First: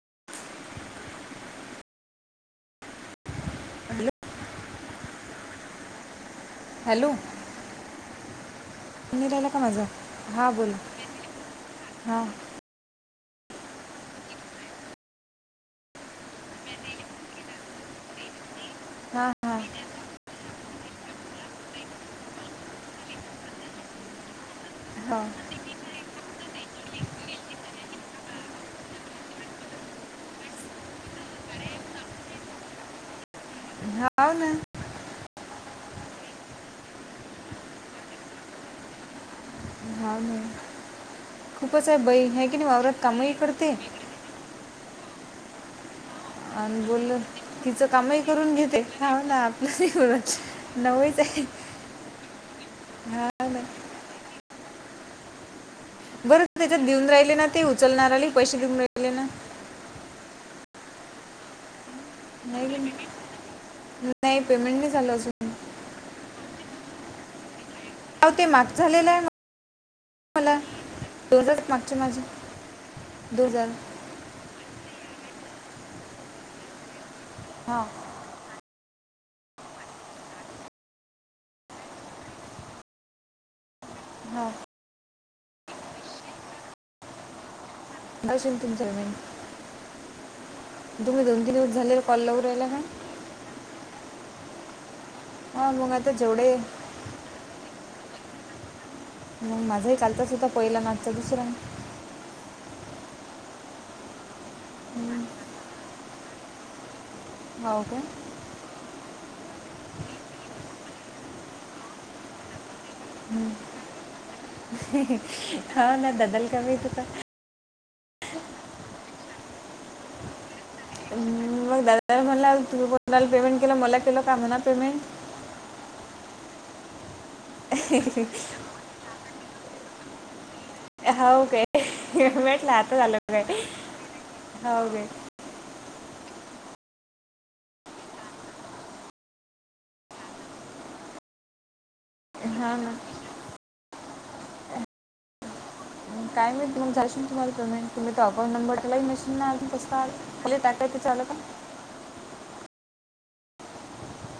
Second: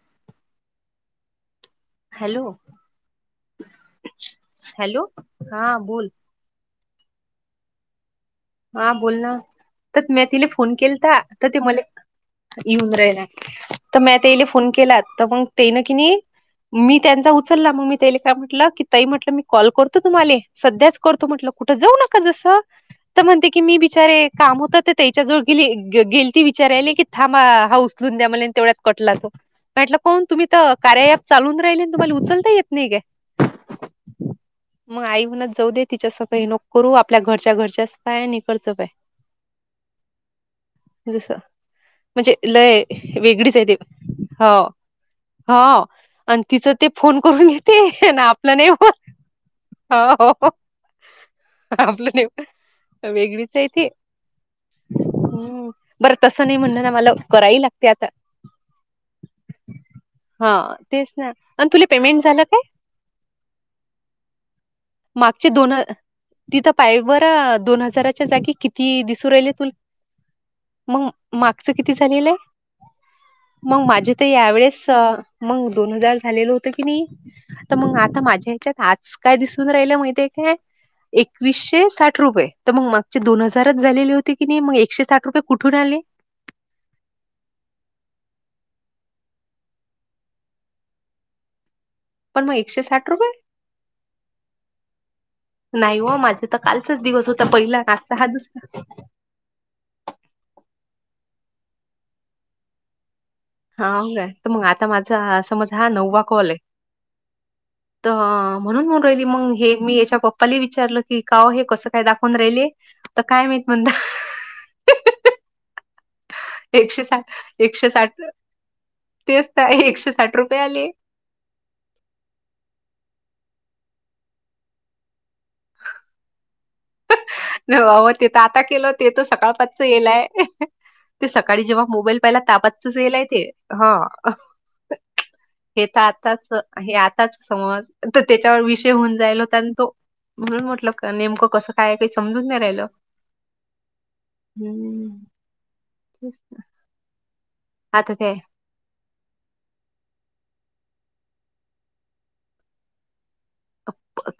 [inaudible] Hello hello hello हा बोल hello हा बोल नाही ना राहिला का माझा तर मी तिला हा बोल फोन केलता तर ते मला हा येऊन राहिला तर म ते फोन केलात तर मग तेन की नाही मी त्यांचा उचलला मग मी त्याले काय म्हटलं की तही हा म्हटलं मी हा कॉल करतो तुम्हाला सध्याच करतो म्हटलं कुठं जाऊ नका जसं म्हणते की मी बिचारे काम होत ते हा त्याच्या जवळ गे गेली विचाराय की थांबा हासून द्या तेव्यात कटला तो म्हट कोण तुमही कार चालून राहिले तुम्हाला उचलता येत नाही का हव ना म्ह जाऊ दे तिच्या सगळी नोक करू आपल्या घरच्या घरच्याच काय निकडचं काय हा. जस म्हणजे लय कामही वेगळीच आहे करते ते हो. हा. आणि तिचं ते फोन करून तिचं घेते कामही ना करून आपलं नाही घेते हाव ना आपलं नाही बोलत ब. नवईच आहे आपलं न हा वेगळीच ना आहे ते हम्. बरं तसं नाही म्हणण त्याच्यात ना देऊन मला राहिले ना कराय ते लागते आता. उचलणाराले पैसे देऊन राहिले ना हा तेच ना आणि तुला पेमेंट झा का नाही की नाही? नाही पेमेंट नाही झालं अजून माग दोन तिथं पाय बर दोन हजाराच्या हाव ते जागी माग किती झालेलं आहे दिसू राहिल तु. मला मग दोन हजार मागचं किती मागचे माझे झालेलं आहे दोन हजार मग माझे तर यावेळेस मग दोन हजार झालेलं होतं की नाही तर हां मग आता माझ्या ह्याच्यात आज काय दिसून राहिला माहितीय काय एकवीसशे साठ रुपये तर मग मागचे दोन हजार. झा होती की हां नाही मग एकशे साठ रुपये कुठून आले. नवशन तीन चार मन तुम्ही दोन तीन दिवस झाले. कॉलवर पण मग राहिला का एकशे साठ रुपये. हा मग नाही आता हो माझ जेवढे तर कालचाच दिवस होता पहिला काचा हा दुसरा- सबुसरण. हा का तर मग आता माझा समज हा नववा कॉल आहे. हो का तर म्हणून मला. हिली मग हे मी याच्या गप्पाला विचारलं की काओ हे कसं काय दाखवून राहिले. तर काय हम् माहीत म्हणता. हा ना बदल कमी तता. एकशे साठ र तेच का आहे एकशे साठ रुपय. मग दादा म्हणला तुण पेमेंट केलं मला केलं का म्हणा पेमेंट. बाव ते तर आता केलं ते तर सकाळ पाचच येलाय. ते हो काय सकाळी जेव्हा मोबाईल पहिला म्हटलं तापतचच आता झालं येलय ते काय हा. हो काय हे तर आताच हे आताच समज तर त्याच्यावर विषय होऊन जायला होता आणि तो म्हणून म्हटलं का नेमकं कसं. काय काही समजून नाही हा राहिलं ना हम्म. तेच काय ना. मिळ मगयशे तुम्हा पेमेंट तुम्ही आता ते अकाउं नंबरला म. तस का खली टाटय ते आल का.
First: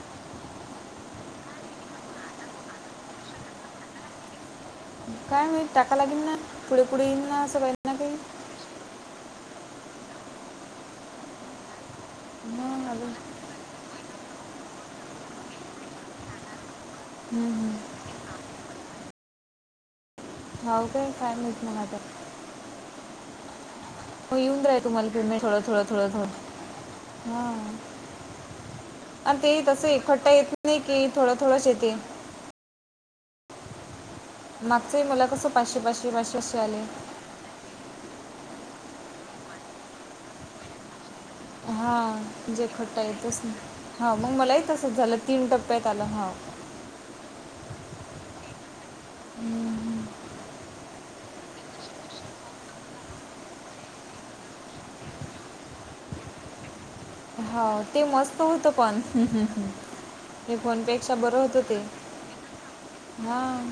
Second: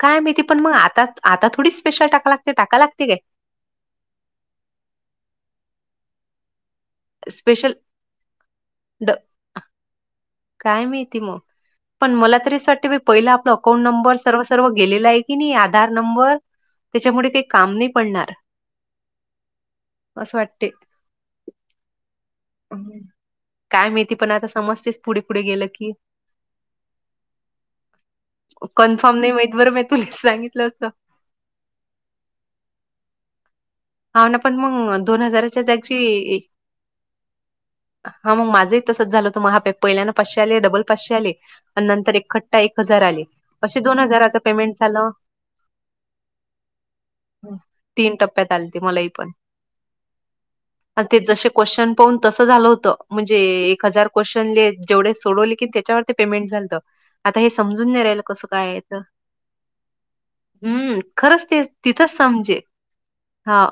काय माहिती पण मग आता आता थोडी स्पेशल टाका लागते टाका लागते काय. काय नाही टाका लागेन ना पुढे पुढे येईन ना असं स्पेशल बाई ना काही. ड काय माहिहती मग पण मला तरी मग वाटत अजून पहिला आपला अकाउंट नंबर. सर्व सर्व गेले आहे की नाही आधार नंबर त्याच्यामुळे ते हम्म, हम्म. काम नाही पडणार. असं वाटते. होऊ काय काय म्हणत मग आता. काय मिहिहती पण हो आता येऊन राहील समजतेस पुढे पुढे गेलं की. हम्म! कन्फर्म नाही आणि माहित ते बरं मी तस तुलाच इखटठा येत सांगितलं नाही असं. कि थोडं थोडं शेती हा ना पण मग दोन मला कसं हजाराच्या पाचशे पाचशे जागची. पाचशे पाचशे आले हा मग माझं तसच झालं तु मग हा पहिल्याना पाशे आले डबल पाचशे आले. नंतर एक हां खट्टा जे एक इखट्टा हजार आली येतच नाही अस दोन हां मग हारा मलाही पेमेंट तसंच झालं. तीन टप्प्यात आलं हाव तीन टप्प्यात आलीते मलाही पण. ते जसे क्वेश्चन पाहून तसं झालं होतं म्हणजे एक हजार क्वेश्चन जेवढे सोडवले की त्या पेमेंट झा आ हे हाव समून ते रा मस्त कस होतं काय. पण हे हम्म फोनपेक्षा बरं खरंच ते होतं तिथंच समजे हा. हां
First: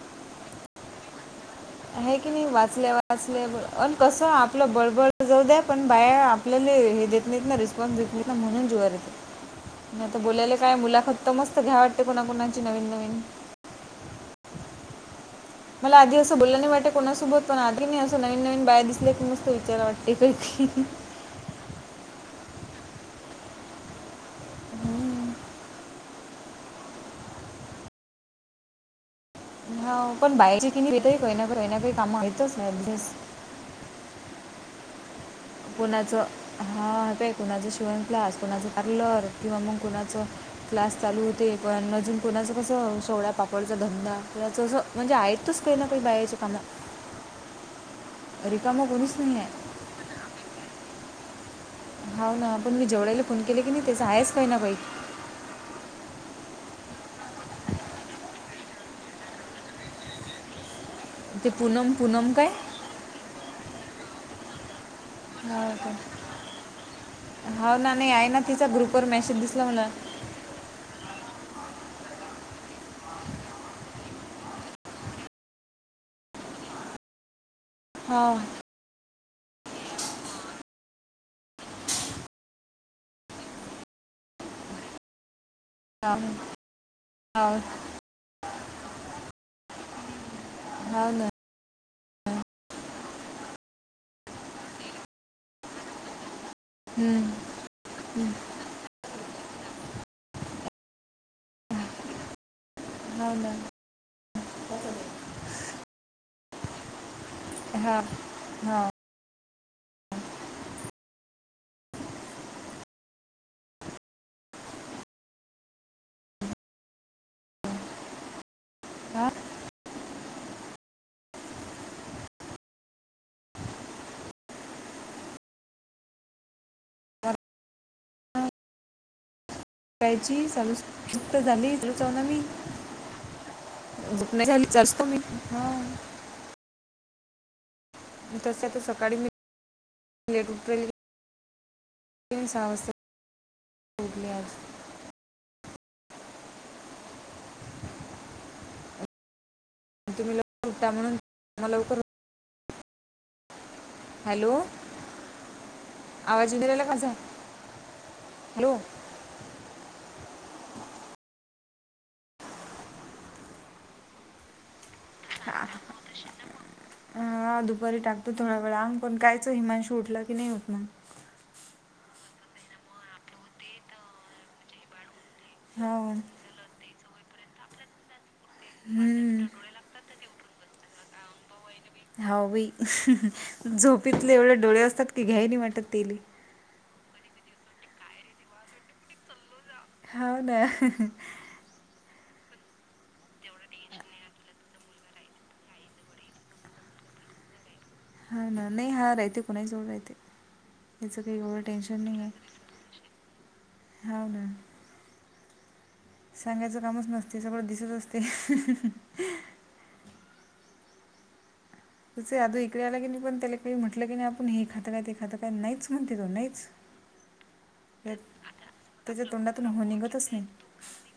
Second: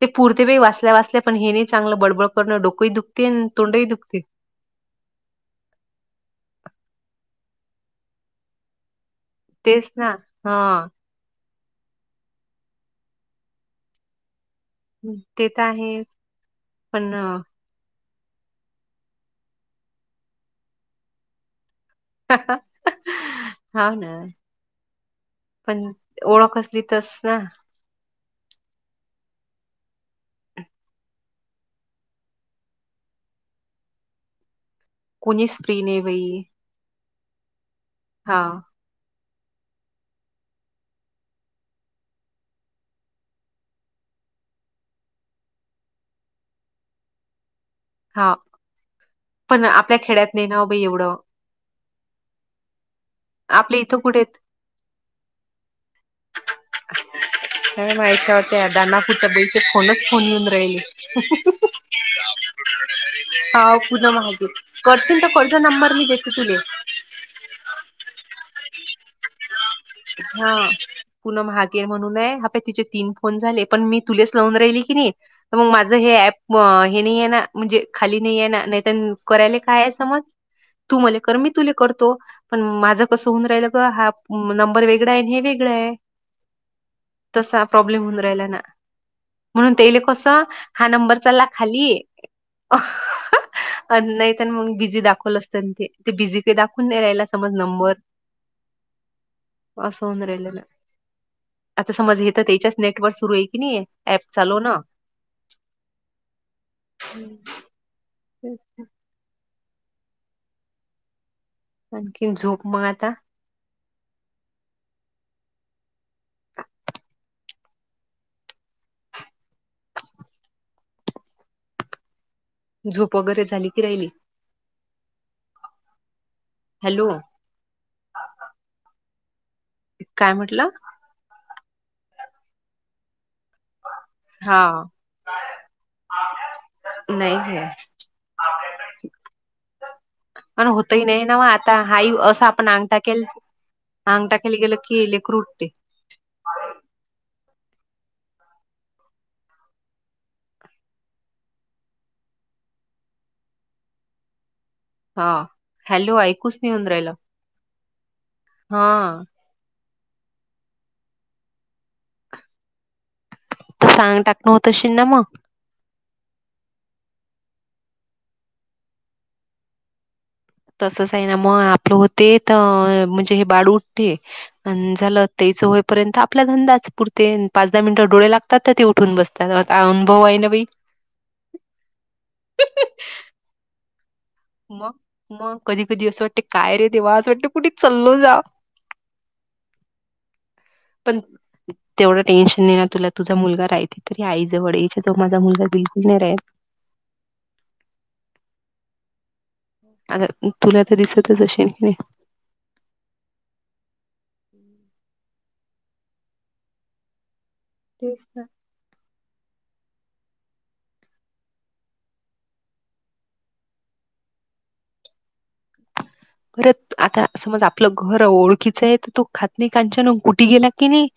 ते पुरते प वाचल्या वाचल्या. पण हे नाही चांगलं हे बडबड की नाही करणं वाचले डोकंही दुखते वाचले आणि तोंडही दुखते. कस आपलं बळबळ जाऊ द्या पण बाहेर आपल्या. देत नाहीत ना रिस्पॉन्सेत म्हणून जु य तेच ना आता बोलायला काय हा मुलाखत मस्त. सगळ्या वाटते कुणाकुणाची नवीन नवीन. हम्म. मला आधी असं बोल्ल नाही वाटे कोणासोबत पण आधी मी अस नवीन नवीन बाया दिसल्या की मस्त विचाराव वाटतय का हा ना. हम्म. पण ओळख असली तस ह पण बाहे [unintelligible] कोणीच फ्री नाही कोणाचं बाई हा तय कोणाच शिवण क्लास हा कोणाच पार्लर. किंवा म कोणाचं क्लास चालू होते पण अजून कोणाचं कसं सोवळ्या पापडच धंदा ल्या तसं म्हणजे आहेतच काही ना काही बाहेरच्या काम हा नाही पण आहे आपल्या खेड्यातनि ना बाई एवढं हाव ना पण मी जेवड्यायला फोन केले कनि आपल्या इथं त्याच कुठे आहेच काही ना बाई. अ म येच्यावर त्या दनापूच्या बईचे फोनच फोन येऊन राहिले. ते पुनम पुनम काय? पुनम महागे करशील तर कोणचा हा नंबर काय मी देते तुले. हो ना नाही आहे ना तिचा ग्रुपर मेसेज दिसला मला. हा पुनम हागे म्हणूनय हा पाय तिचे तीन फोन झाले पण मी तुलेच लावून राहिली. किनी तर म माझं हे ऍप हे नाही ये ना म्हणजे खाली हा नाही ये ना नाहीत करायले काय आहे समज तू मले कर मी तुले करतो पण माझ कसं होऊन राहिलं ग हा नं बर वेगडाय नि हे वेगळाय हा हा तसा प्रॉब्लेम होऊन राहिला ना. म्हणून तेले कस हा हो नंबर ना चाल्ला खाली. अनं नाही तन मग बिझी दाखवल असतन ते बिझी ते दाखवून नाही राहिला हम्म, समज नंबर हम्म, अस होन राहिलेला. आता समज हे तर तेच्याच नेटवर हो सुरू हाय ना कनि ऍप चालो ना हम्म. हां हा. आणखीन झोप मग आता. [unintelligible] झोप वगैरे झाली की राहिली? हॅलो. हा [unintelligible] काय म्हटलं झाली. तल चवना मी. [unintelligible] हा मी हां. नाही हे तस तर सकाडी मी लेट पण उठलेली होतय नई नव आता हाई असं मी सहा आपण अंगठा वाजता केल उठले आंगटा आज केेली आणि गेलं की लेकरू उठतय. तुम्ही लवकर उठता म्हणून लवकर, हॅलो. हा हॅलो आवाज ऐकूच नाही राहिला येऊन का माझा राहिलं. हॅलो हां. सांगतात ना तश हा. हा दुपारी टाकतो थोडा वेळा अंग पण कायच हिमांशू उठलाय. तसच आहे ना मग आपलं होते त म्हणजे हे बाड उठते अ झालं तेच हो होईपर्यंत आपला धंदाच पुरते पाच दहा मिनटं डोळे लाग तात ते उठून हम्म. बसतात. अ अनुभव आहे ना बाई. हा बाई झोपतले एवढे डोळे मग असतात की घ्याय नाई वाटत तेले. देवास वाटते कुठे चल्लो जा. हाव ना. पण तेवढं टेन्शन नाही ना तुला तुझा मुलगा राइति तरी आईजवळ येचिचो माझा मुलगा बिलकुल नाही राईत. [inaudible] हा ना नाही हारयते. आता तुला तर दिसतच एवढं अशिन खने. टेन्शन नाही आहे हाव ना. सांगायचं कामच नसते सगळं दिसत असते. तेच तुचे आधू इकडे आला की नाही पण त्याला काही म्हटलं की नाही आपण हे खातं काय ते खातं काय नाहीचं. परत आता समज आपलं त्यात घर ओळखीचं आहे तर त्याच्या तो खात तोंडातून नाही हो कच्यान निघतच नाही कुठे गेला की नाही.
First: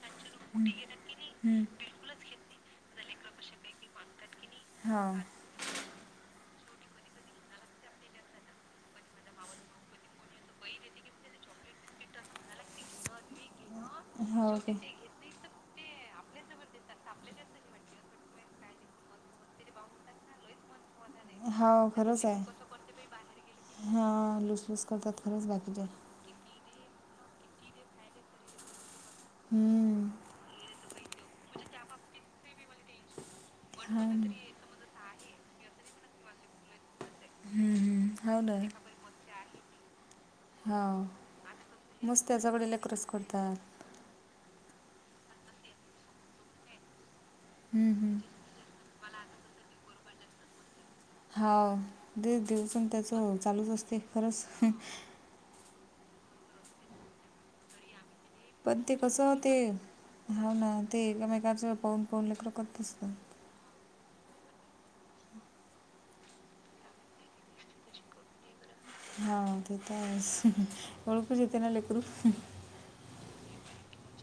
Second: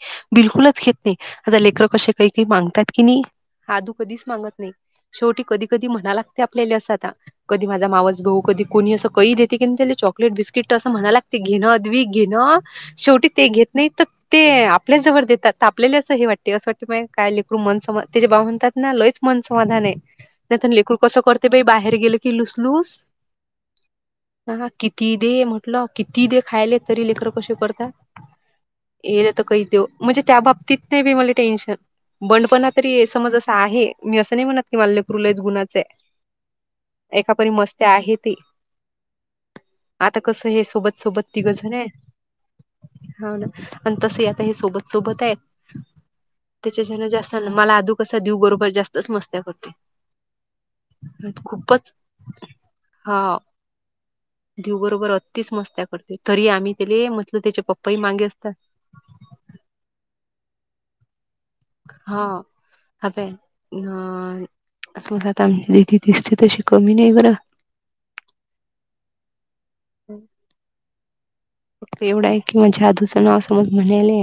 हं. बिलकुलच घेत नाही आता हं. लेकर कसे काही काही मागतात कि नाही आदू कधीच मागत नाही हा शेवटी कधी कधी म्हणाला ते आपल्या असं आता कधी माझा मावस भाऊ कधी कोणी असं कही देते की त्या चॉकलेट बिस्किट असं म्हणाय लागते घेणं अद्विक घेंना शेवटी ते घेत नाही तर ते हो काय आपल्याच जवळ देतात तापलेले असं हे वाटते असं वाटते म काय लेकरून मन समा तेे बाह म्हणतात ना लयच मन समाधान आहे नाहीत लेकरु कसं करते बाई हो बाहेर गेलं खरंच की आहे लुस लुस हा लुसलुस किती करतात दे खरंच म्हटलं बाकीचे किती दे खायले तरी लेकर कसे करतात ये तर कही देऊ हम्म. म्हणजे त्या बाबतीत नाही बी मला टेन्शन बंडपणा तरी समज आहे हा मी ना. असं नाही म्हणत की माझं लेकरू लईच गुणाच आहे एकापरी हम्म, मस्त आहे हम्म. ती हो ना हो आता कसं हे आता सोबत सोबत तिघझण आहे हे मस्त त्याच्याकडे लेकरच हा ना करतात आणि तस सोबत सोबत आहेत त्याच्याच्यान जास्त मला हम्म, आधू हम्म. कसा देऊ बरोबर जास्त तसं मस्त्या करते. हा खूपच दे दिवसण त्याच चालूच असते खरंच. दिव बरोबर अत्तीच मस्त्या करते तरी आम्ही तेले म्हटलं त्याचे पप्पाही मागे अस पण ते कस होते हाव ना ते का कुणाचं पाहून पाहून [inaudible] करतीस का अज आता आम दि तसते तशी कमी नाही बरं [unintelligible] हो ते तर आहेच गळप जेते ना लेकरू तो मग म्हनेले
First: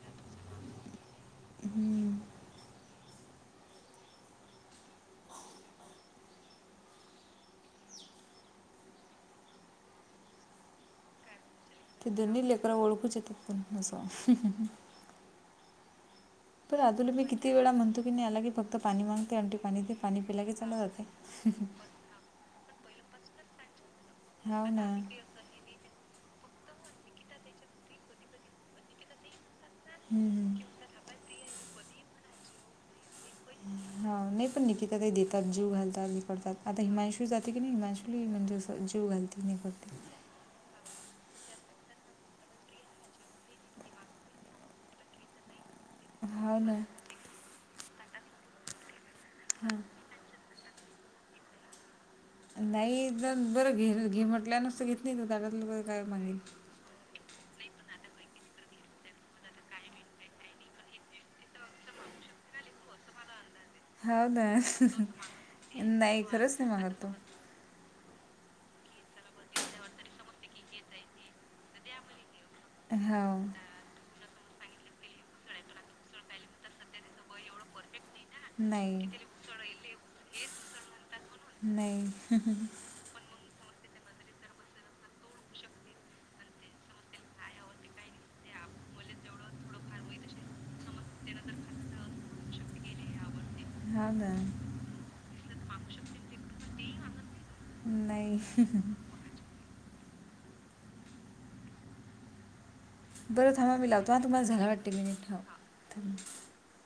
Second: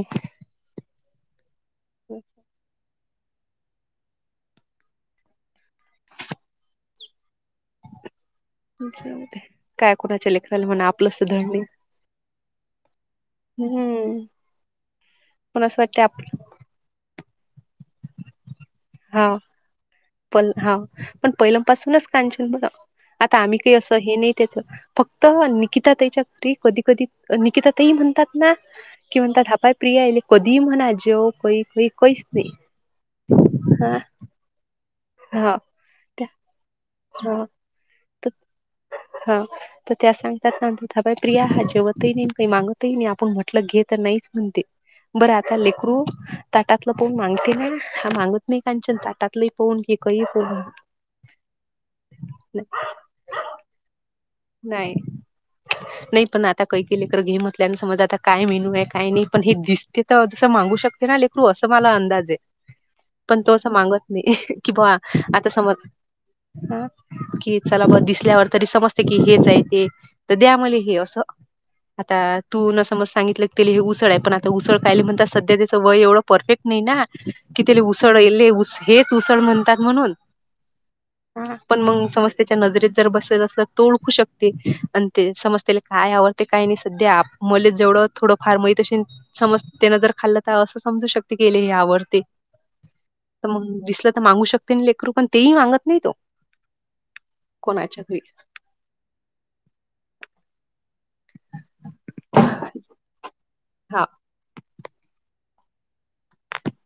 हम्म काय कुणाच्या लेकराला म्हणा आपलंच धड नाही ते दोन्ही लेकर ओळखूच येतात [inaudible] मणून असं वाटते आपलं पण अजूनला मी किती वेळा म्हणतो की नाही याला क फक्त पाणी हा मागते आण आणि पाणी ते पाणी पिला पण की हा चांला जाते पण पहिल्यापासूनच कांचन बरं आता आम्ही काही असं हे नाही त्याच हो ना फक्त निकिता त्याच्या घरी कधी कधी निकिता तेही म्हणतात ना की म्हणतात हा पाय प्रियाले हम्म. कधी म्हणा जेव कही कही कहीच नाही हा नाही पण निकिता काही देतात हा जीव घालतात त्या बिकडतात आता हिमांशु हा जाते की नाही हिमांशली म्हणजे अस जीव घालते नाही करते बाय प्रिया हा जेवतही नाही काही मागतही नाही आपण म्हटलं घे तर नाहीच म्हणते बरं आता क्रू हो ना ताटातलं पोन मागते ना मागत नाही काच्या ताटातलं हा पोन की काही पो नाही तर बरं घे घे म्हटल्या नुसत घेत नाही तू तटतलं काय म्हग घेमल्या समज आता काय मेनू आहे काय नाही पण हे दिसते तर तसं मागू शकते ना लेकरू असं मला अंदाज आहे पण तो असं मागत हाव नाही ना. की आता समज नाही खरंच नाही मागत तो. की चला ब ल्यावर तरी समजते की हेच आहे ते तर द्या म हे असं आता तू न समज हाव. सांगितलं क ते हे उसळ आहे पण उसळ काली म्हण सध्या त्याच वय एवढं परफेक्ट नाही ना की उसळलेस नाही. हेच उसळ म्हणतात म्हणून हा पण नाही. मग समज त्याच्या नजरेत जर बसलेल असलं तु ओळखू शकते आणि ते समजतेला काय आवडते काय नाही, सध्या आप मले जेवढं थोडं फार माहित समज त्यानं जर खाल्ल तर असं समजू शकते हेला हे आवडते तर मग दिसलं हाव तर ना. मागू शकते ना लेकरू पण तेही मागत नाही तो कोणाच्यात होईल हम्म हम्म [inaudible] बरं थांबा मी हा लावतो हं तुम्हाला झाला वाटते की नाही [unintelligible]